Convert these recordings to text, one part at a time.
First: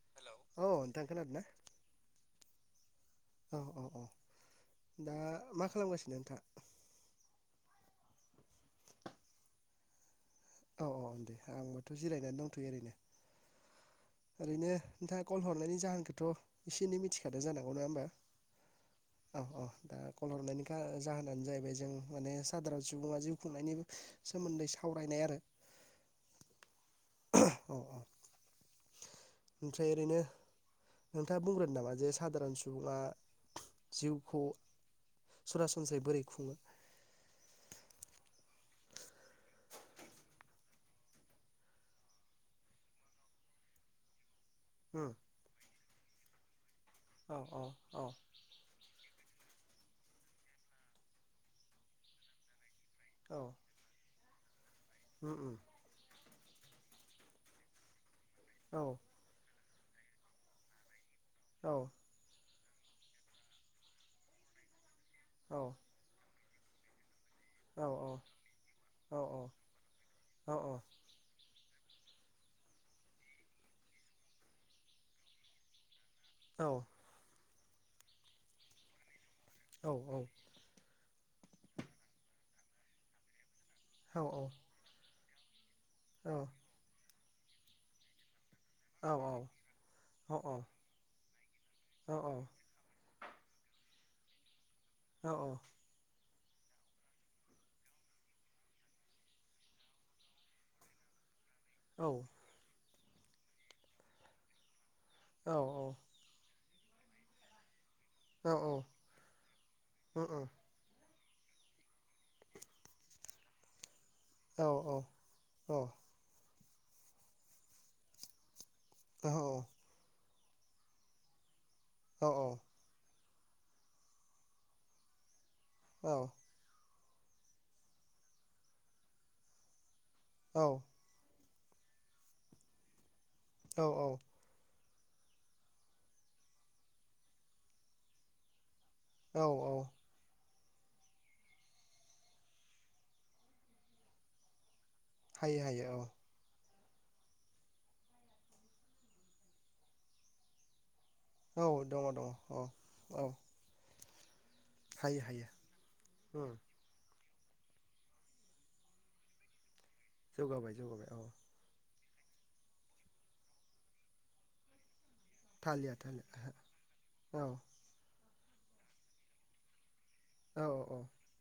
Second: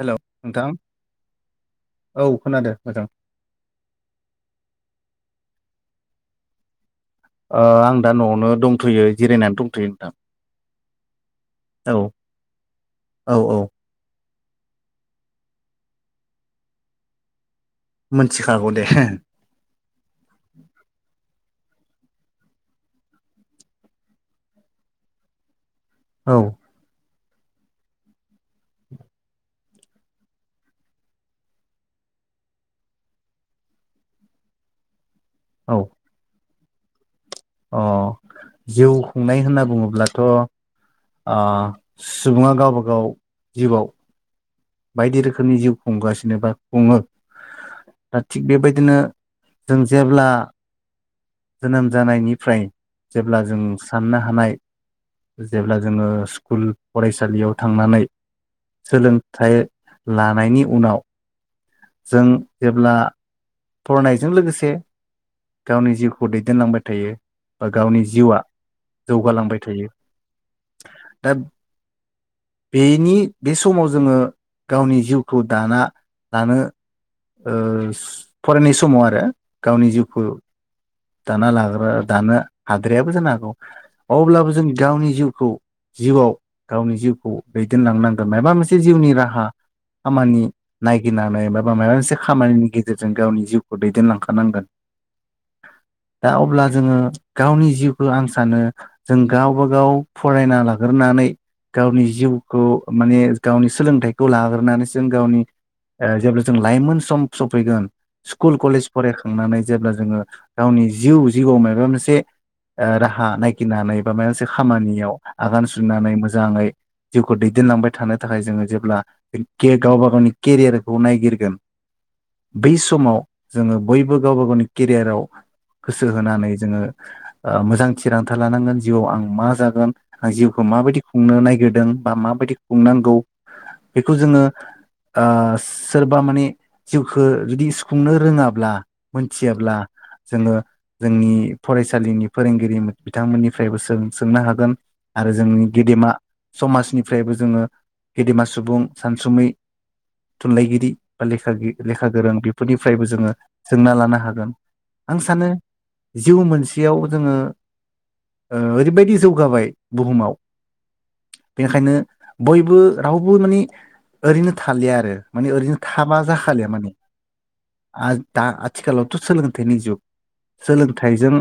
हेल' औ नोंथां नोंथां खोनादों ना? औ खोनादो मोजां औ औ औ दा मा खालामगासिनो नोंथाङ अ आं दा न'आवनो दंथ'यो जिरायनानै दंथ'यो नोंथां औ औ दे आंबोथ' औ जिरायनानै दंथ'यो ओरैनो औ औ ओरैनो नोंथाङा कल हरनायनि जाहोनखौथ' एसे एनै मिथिखादों जानां गौ नङाहोनबा मोनथिखागौ दे औ दा कल हरनायनि जाहोनानो जाहैबाय जों माने सादारन सुबुङा जिउ खुंनायनि सोमोन्दै सावरायनाय आरो औ औ औ ओमफ्राय ओरैनो नोंथाङा बुंग्रोनो नामा जे सादारन सुबुङा जिउखौ औ सरासनस्रायै बोरै खुङो अ जिउ खुंनाय होनना बुङोब्लाथ' अ सुबुङा गावबा गाव जिउआव उम बायदि रोखोमनि जिउ खुंगासिनो बा खुङो औ औ औ दा थिग बेबायदिनो जों जेब्ला जोनोम जानायनिफ्राय औ जेब्ला जों साननो हानाय उम उम जेब्ला जोङो स्कुल फरायसालियाव थांनानै औ सोलों नों लानायनि उनाव औ जों जेब्ला फरायनायजों लोगोसे औ गावनि जिउखौ दै देनलांबाय थायो बा औ गावनि जिउआ औ जौगालांबाय थायो औ दा बेनि बे समाव जोङो गावनि जिउखौ दाना दानो औ ओस फरायनाय समाव आरो गावनि हायो जिउखो दाना लाग्रा दानो हाद्रायाबो जानो हागौ। हायो औ औ अब्लाबो जों गावनि जिउ खौ जिउआव दङ गावनि जिउखौ दैदेन लांनांगोन मायबा मोनसे से दङ जिउनि राहा औ खामानि नायगिरनानै बा माबा मोनसे खामानिनि गेजेरजों गावनि जिउखौ दैदेनलांख थानांगोन। दा अब्ला जोङो गावनि जिउखो आं सानो जों गावबागाव फरायना लाग्रोनानै गावनि जिउखौ माने गावनि सोलोंथाइखौ लाग्रोनानै जों गावनि ओ जेब्ला जों लाइमोन सम सफैगोन स्कुल कलेज फरायखांनानै जेब्ला जोङो जिउ जिउआव मायबा मोनसे ओ राहा नायगिरनानै बा मायबा मोनसे खामानियाव आगान सुरनानै मोजाङै जिउखौ दैदेनलांबाय थानो थाखाय जोङो जे ब्ला के गावबा गावनि केरियारखौ नायगिरगोन बै समाव जोङो बयबो गावबा गावनि केरियाराव गोसो होनानै जोङो ओ मोजां थिरांथा लानांगोन जिउआव आं मा जागोन। आं जिउखौ माबायदि खुंनो नाय बोदों बा माबायदि खुंनांगौ बेखौ जोङो ओ सोरबा माने जिउखौ जुदि सुफुंनो रोङाब्ला मिथियाब्ला जोंङो जोंनि फरायसालिनि फोरोंगिरि बिथांमोननिफ्रायबो सों-सोंनो हागोन। आरो जोंनि गेदेमा समाजनिफ्रायबो जोंङो गेदेमा सुबुं सानसुमै थुनलाइगिरि बा लेखा गि लेखा गोरों औ बेफोरनिफ्रायबो जोंङो सोंना लानो हा हागोन। आं हायो हायो सानो जिउ उम मोनसेयाव जोंङो ओ ओरैबायदि जौगाबाय। बुहुमाव जौगाबाय जौगाबाय औ बेनिखायनो बयबो रावबो माने ओरैनो थालिया आरो। माने ओरैनो थालिया थाबा थालिया जाखालिया माने औ आ दा आथिखालावथ' सोलों थाइनि जुग औ औ सोलोंथाइजों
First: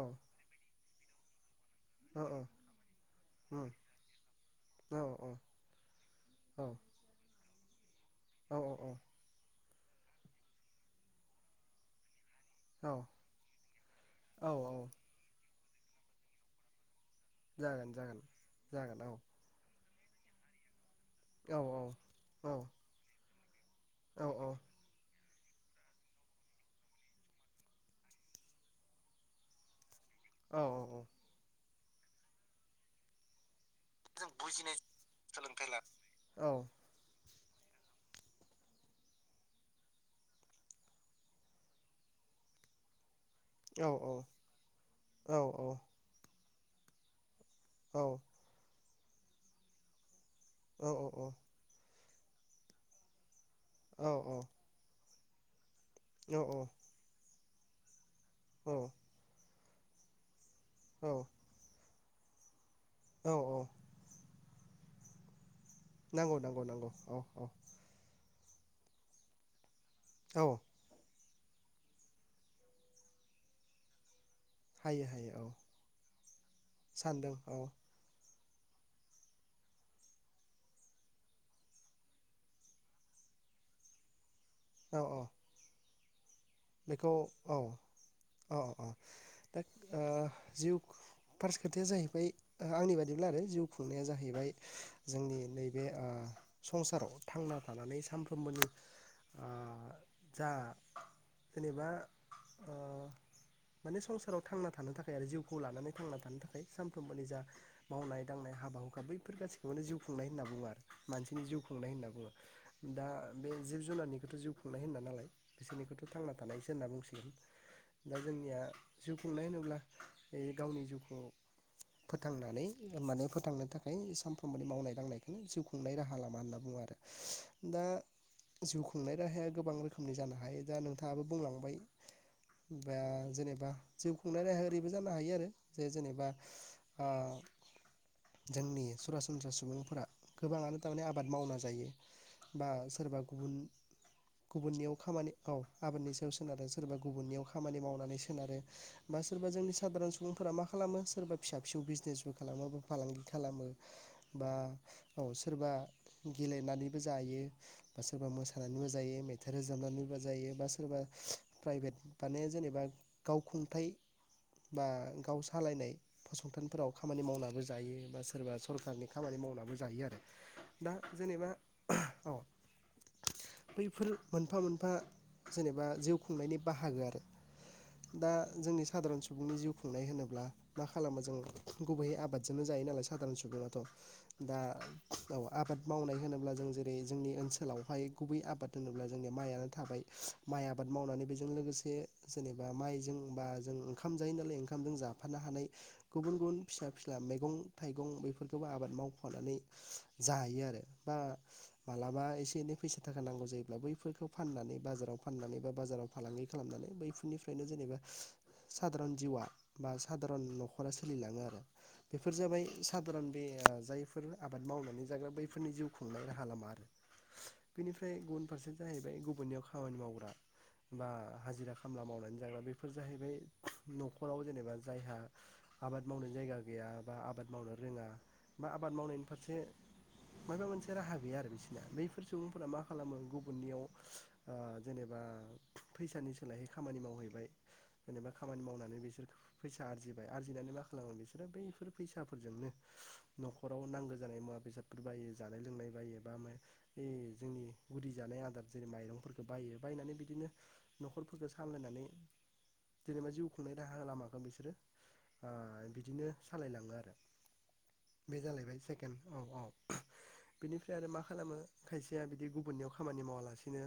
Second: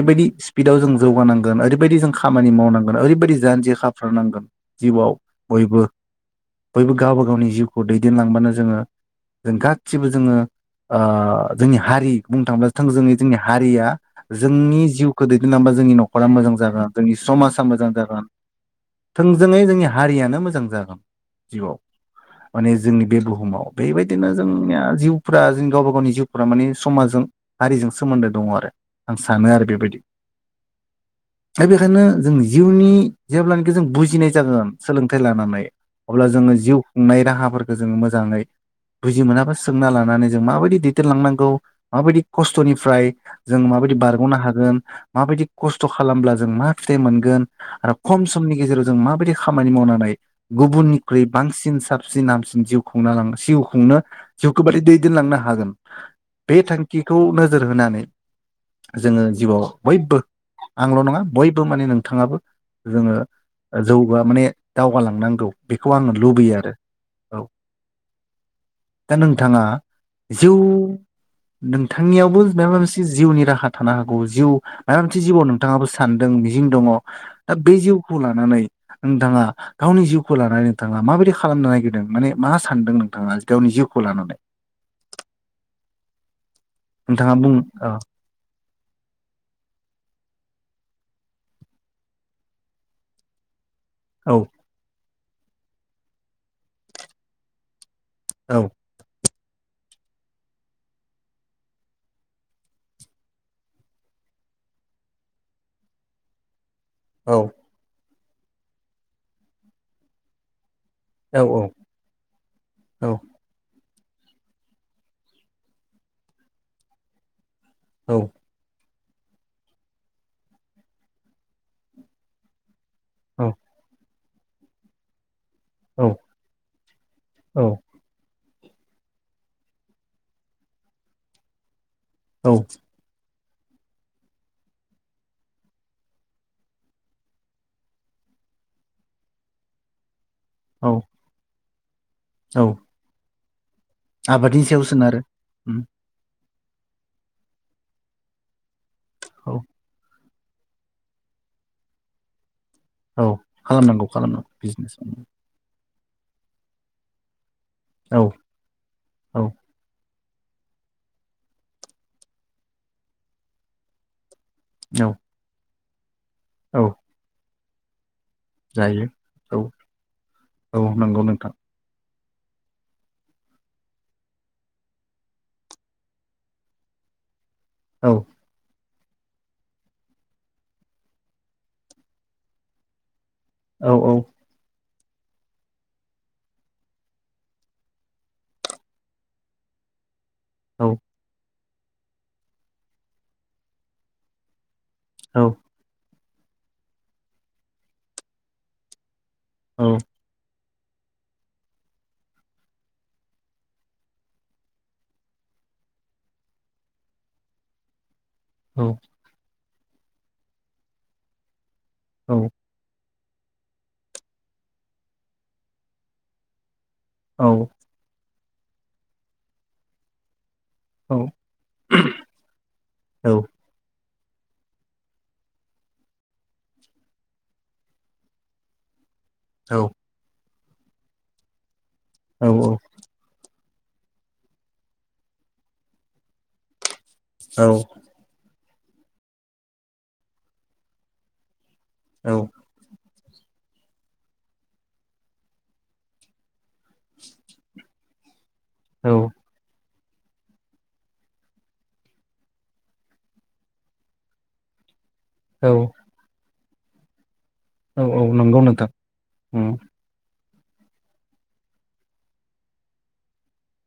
औ स्पिडआव जों जौगानांगोन ओरै बायदि जों औ औ खामानि मावनांगोन ओरैबायदि उम जानजि खाफ्रानांगोन औ जिउआव औ बयबो औ बयबो गावबा गावनि जिउ [unintelligible] औ [unintelligible] जोंङो [unintelligible] थिबो जोंङो ओ जोंनि हारि बुंनो थांब्ला औ थोंजोङै जोंनि हारिया औ औ जोंनि जिउखौ दैदेनलांबा जोंनि न'खरा मोजां जागोन। जोंनि समाजा मोजां जागोन जागोन औ थोंजोङै जोंनि हा हारियानो मोजां जागोन। औ जिउआव औ माने जोंनि बे बुहुमाव बेबायदिनो औ जोंनिया जिउ फोरा जों गावबा गावनि जिउफोराव माने समाजजों हारिजों सोमोन्दो दङ आरो आं सानो आरो बेबायदि। औ। दा बेखायनो जों जिउनि जेब्लानि [unintelligible] बुजिनाय जागोन सोलोंथाय लानानै सोलोंथाइ अब्ला लानो जोंङो जिउ खुंनाय राहाफोर जोङों मोजाङै बुजि मोनाबा सोंना लानानै जों माबायदि दैदेनलांनांगौ माबायदि खस्थ'निफ्राय जों औ माबायदि बारग'नो हागोन औ माबायदि खस्थ' खालामब्ला जों मा फिथाइ मोनगोन? आरो औ खम समनि गेजेराव जों माबायदि खामानि मावनानै औ औ गुबुननिख्रुइ बांसिन [unintelligible] [unintelligible] जिउ खुंना लांगोन जिउ खुंनो औ जिउखौ [unintelligible] [unintelligible] हागोन बे थांखिखौ नोजोर होनानै जोङो जिउआव बयबो आंल' औ नङा बयबो मानि नों थाङाबो जोङो औ औ ओ जौगा माने दावगालांनांगौ बेखौ आङो नांगौ लुबैयो नांगौ आरो नांगौ औ औ दा नोंथाङा जौ औ नोंथांनियावबो माबा मोनसे जिउनि राहा थानो हागौ जिउ माबा हायो मोनसे हायो जिउआव औ नोंथाङाबो सानदों मिजिं दङ सानदों दा औ बे जिउखौ ल नानै नोंथाङा गावनि जिउखौ लानानै नोंथाङा माबायदि खालामनो नागिरदों माने मा सानदों नोंथाङा गावनि जिउखौ लानानै औ औ बेखौ नोंथाङा औ बुं औ औ औ दा जिउ फार्स्ट खोथाया जाहैबाय आंनि बादिब्ला आरो जिउ खुंनाया औ जाहैबाय जोंनि नैबे संसाराव थांना थानानै औ सानफ्रोमबोनि आ जा जेनेबा माने संसाराव थांना थानो थाखाय आरो जिउखौ लानानै थांना थानो थाखाय सानफ्रोमबोनि औ जा मावनाय दांनाय हाबा हुखा बैफोर गासैखौबोनो जिउ खुंनाय होनना बुङो आरो औ मानसिनि जिउ खुंनाय होनना बुङो दा बे जि जनाारनिखौथ' जिउ खुंनाय होनना नालाय बिसोरनिखौथ' बे थांना थानायसो होनना बुंसिगोन औ दा जोंनिया जिउ खुंनाय होनोब्ला गावनि जिउखौ फोथांनानै माने औ फोथांनो थाखाय सम मावनाय दांनाय बेनो जिउ खुंनाय राहा लामा होनना बुङो आरो औ दा जिउ खुंनाय राहाया गोबां रोखोमनि जानो हायो दा नों थाङाबो बुंलांबाय औ दा जेनेब बा जिउ खुंनानै ओरैबो जानो हायो आरो जे जेनेबा ओ जोंनि सरासनस्रा सुबुंफोरा गोबाङानो औ थारमाने आबाद मावना जायो औ बा सोरबा गुबुन आबादनि सायाव सोनारो उम गुबुननि सायाव सोनारो सोरबा गुबुननियाव खामानि मावनानै सोनारो बा सोरबा औ जोंनि सादारन सु सुबुंफोरा मा खालामो सोरबा फिसा फिसौ बिजनेसबो खालामोबो फालांगि औ खालामो खालामनांगौ खालामनांगौ बा बिजनेस औ सोरबा गेलेनानैबो जायो बा औ सोरबा मोसानानैबो जायो औ मेथाइ रोजाबनानै बो जायो बा सोरबा प्राइभेट माने जेनेबा गावखुंथाइ बा गाव सालायनाय औ फसंथानफोराव खामानि मावनांगो ज जायो बा ज सोरबा सरखारनि जायो खामानि औ मावनाबो जायो आरो औ दा नंगौ जेनेबा नोंथां औ बैफोर मोनफा मोनफा जेनेबा जिउ खुंनायनि बाहागो आरो औ दा जोंनि स साधारन सुबुंनि जिउ खुंनाय होनोब्ला मा खालामो जों गुबैयै आबादजोंनो जायो नालाय सादारन सुबुङाथ' औ औ दा औ आबाद मावनाय होनोब्ला जों जेरै जोंनि ओनसोलावहाय गुबै आबाद होनोब्ला जोंनिया माइयानो थाबाय माइ आबाद मावनानै बेजों लोगोस से जेनेबा माइजों बा जों ओंखाम जायो नालाय ओंखामजों जाफानो हानाय गुबुन गुबुन फिसा फिला मैगं -थाइगं बेफोरखौबो आबाद माव हनानै जायो आरो बा मालाबा एसे एनै फैसा थाखा नांगौ जायोब्ला बैफोरखौ फाननानै बाजाराव फाननानै बा बाजाराव फालांगि खालामनानै बैफोरनिफ्रायनो जेनेबा सधारन जिवा बा साादारन न'खरा सोलिलाङो आरो बेफोर जाबाय सधारन बे जायफोर आबाद मावनानै जाग्रा बैफोरनि जिउ खुंनाय राहा लामा आरो बेनिफ्राय [unintelligible] फारसे जाहैबाय गुबुननियाव खामानि मावग्रा बा औ-औ-औ-औ-औ-औ-औ-औ-औ-औ-औ-औ-औ हाजिरा खामला मावनानै जाग्रा बेफोर जाहैबाय नखर न'खराव जेनेबा जायहा आबाद मावनो जायगा गैया बा आबाद मावनो रोङा बा आबाद मावनायनि फसे माबा मोनसे राहा गैया आरो बिसोर बैफोर सुबुंफोरा मा खालामो गुबुननियाव जेनेबा फैसानि सोलाय खामानि मावो बाय जेनेबा खामानि मावनानै बिसोर फैसा आरजिबाय आरजिनानै मा खालामो बिसोरो बैफोर फैसाफोरजोंनो न'खराव नांगौ जानाय मुवा बेसादफोर बायो जानाय लोंनाय बायो बा इ जोंनि गुदि जानाय आदार जेरै माइरंफोरखौ बायनानै बिदिनो न'खरफोरखौ सामलायनानै जेनेबा जिउ खुंनाय राहा लामाखौ बिसोरो आ बिदिनो सालायलाङो आरो बे नंगौ जालायबाय नोंथां सेकेणड औ औ उम बिनिफ्राय आरो मा खालामो खायसेया बिदि गुबुननियाव खामानि मावालासिनो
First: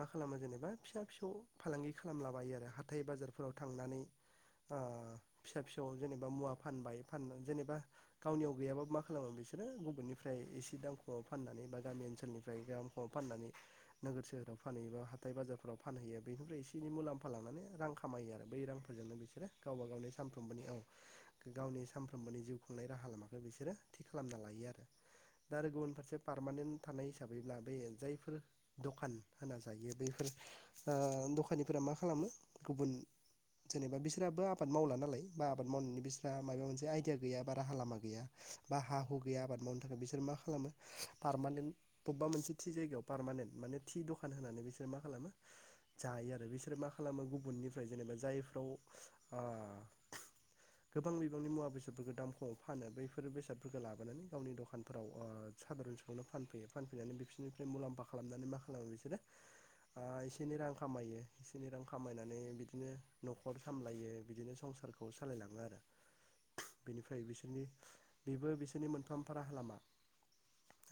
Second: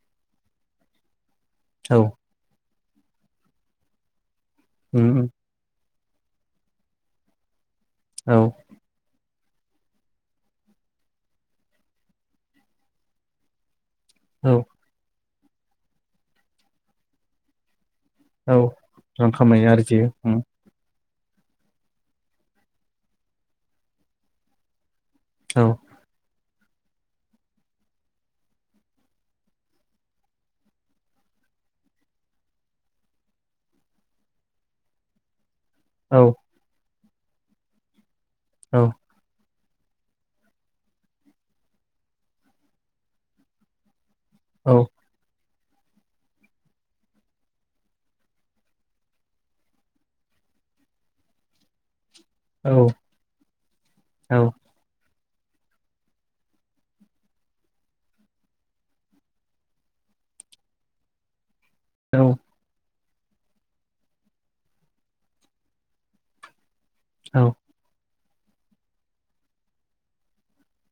मा खालामो जेनेबा फिसा फिसौ फालांगि औ खालामलाबायो आरो हा थाइ बाजारफोराव थांनानै उम उम औ जेनेबा मुवा फानबाय फान जेनेबा गावनियाव गैयाबा मा खालामो बिसोर बिसोरो गुबुननिफ्राय एसे दाम खमाव फाननानै बा गामि ओनसोलनिफ्राय खमाव फाननानै नोगोर औ-औ-औ फानहै बा ह थाय बाजारफोराव फानहैयो बेनिफ्राय एसे एनै मुलाम्फा लानानै रां खामायो खामायो आरो बै रांफोरजोंनो रां बिसोरो खामायो गावबा आरजियो गावनि उम सानफ्रोमबोनि औ गावनि सानफ्रोमबोनि जिउ खुंनाय राहा लामाखौ बिसोरो थि खालामना लायो आरो दा आरो गुबुन फारसे पारमानेन्ट थानाय हिसाबैब्ला बेयो जायफोर दखान होना जायो बैफोर आ दखानिफोरा मा खालामो गुबुन जेनेबा बिसोरबो आबाद मावला नालाय बा मावनानै बिस्रा माबा मोनसे आयडिया मोनो गैया ब राहा लामा गैया बा हा हु गैयाबाद बिसोर मा खालामो पारमानेन्ट बबेबा मोनसे थि जायगायाव पारमानेन्ट माने थि दखान दखान होनानै बिसोर मा खालामो जायो आरो बिसोरो मा खालामो गुबुननिफ्राय जेनेबा जायफ्राव आ गोबां बिबांनि मुवा बेसादफोरखौ दाम खमावनो फानो बैफोर बेसादफोरखौ लाबोनानै गावनि दखानफोराव अ साधारन समावनो फानफैयो फानफैनानै बिसोरनिफ्राय मुलाम्फा खालामनानै मा खालामो बिसोर आ एसे एनै रां खामायो बिदिनो रां खामायनानै औ-औ-औ-औ-औ-औ-औ-औ-औ-औ-औ-औ-औ-औ बिदिनो न'खर सामलायो बिदिनो संसारखौ सालायलाङो आरो बेनिफ्राय बिसोरनि बेबो बिसोरनि मोनफा मोनफा राहा लामा।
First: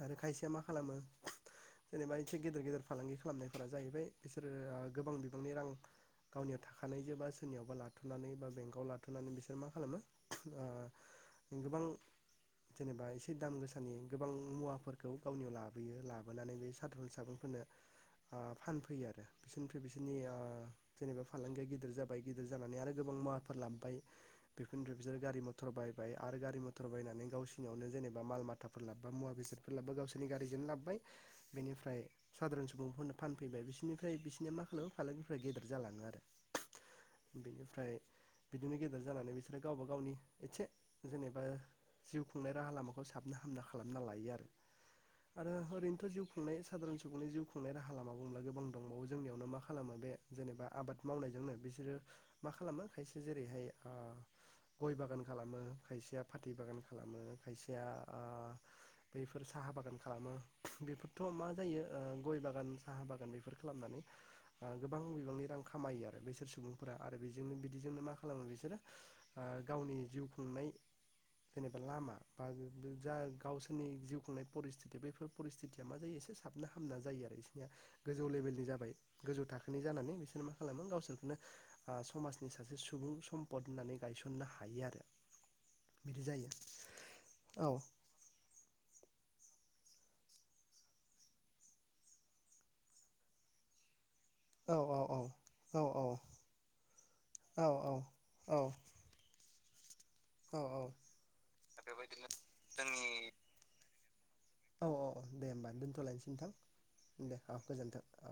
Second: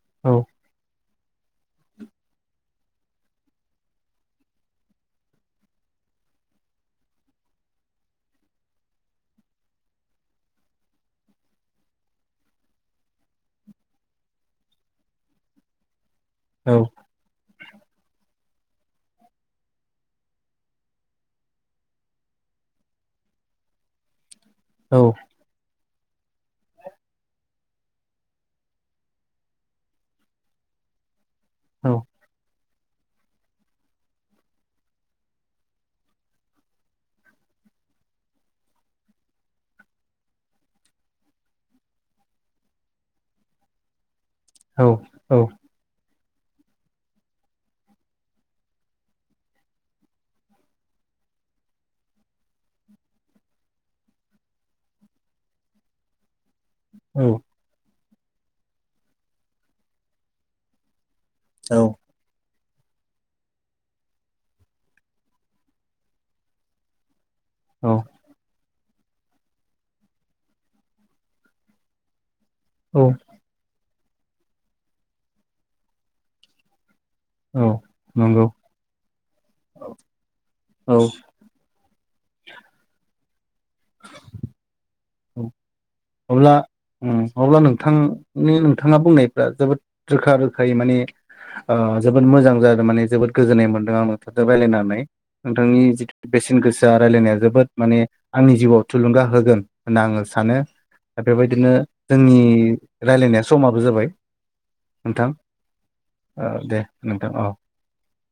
आरो खायसेया मा खालामो जेनेबा इसे गेदेर गेदेर फालांगि खालामनायफोरा जाहैबाय बिसोरो ओ गोबां बिबांनि रां गावनियाव थाखानायजो बा सोरनियावबा लाथ'नानै बा बेंकआव लाथ'नानै बिसोर मा खालामो ओ गोबां जेनेबा एसे दाम गोसानि गोबां मुवाफोरखौ गावनियाव लाबोयो ला बोनानै बे साधारन सुबुंफोरनो ओ फानफैयो आरो बिसोरनिफ्राय बिसोरनि ओ जेनेबा फालांगिया गिदिर जाबाय गिदिर जानानै आरो गोबां मुवाफोर लाबबाय बेफोरनिफ्राय बिसोर गारि मटर बाय बाय आरो गारि मथर बायनानै गावसनियावनो जेनेबा माल माथाफोर लाबबा मुवा बेसादफोर लाबबा गावसोरनि गारिजोनो लाबबाय। बेनिफ्राय सुबुंफोरनो फानफैबाय बिसोरनिफ्राय बिसोरनिया मा होनो फालांगिफ्रा आरो गेदेर जालाङो आरो बिनिफ्राय बिदिनो गेदेर जानानै बिसोरो गावबा गावनि एसे जेनेबा जिउ खुंनाय राहा लामाखौ साबना हामना खालामना लायो आरो आरो ओरैनोथ' जिउ खुंनाय साधारन सुबुंनि जिउ खुंनाय राहा लामा बुंब्ला गोबां दंबावो जोंनियावनो मा खालामो बे जेनेबा आबाद मावनायजोंनो बिसोरो मा खालामो खायसे जेरैहाय ओ गय बागान खालामो खायसेया फाथै बागान खालामो खायसेया ओ बैफोर साहा बागान खालामो बेफोर थ' मा जायो बागाननि साहा बागान बेफार खालामनानै ओ गोबां बिबांनि रां खामायो आरो बैसोर सुबुंफोरा आ रो बेजोंनो बिदिजोंनो मा खालामो बिसोरो ओ गावनि जिउ खुंनाय जेनेबा लामा बारोदो जा गावसोरनि जिउ खुंनाय परस्थिथि बेफोर परस्थिथिया मा जायो एसे साब ना हामना जायो आरो बिसोरनिया गोजौ नंगौ लेभेलनि जाबाय गोजौ थाखोनि जानानै बिसोर मा खालामो औ गावसोरखौनो ओ समाजनि सासे सुबुं सम पद होननानै गायसननो हायो आरो। औ बिदि जायो अब्ला ओं अब्ला औ नोंथांनि नोंथाङा बुंनायफ्रा जोबोद रोखा रोखायै माने ओ जोबोद मोजां जादों माने जोबोद गोजोननाय मोन्दों आङो। नोंथांदो औ रायलायनानै औ नोंथांनि औ जिथु बेसेन गोसा रायलायनाया औ जोबोद माने आंनि औ जिउआव थुलुंगा होगोन। होनना आङो सानो औ औ दा बेबायदिनो बेबायदिनो जोंनि जोंनि रायलायनाय समाबो जाबाय औ औ नोंथां दे होमबा दोनथ'लायनोसै ओ नोंथां दे नोंथां दे औ। गोजोन्थों औ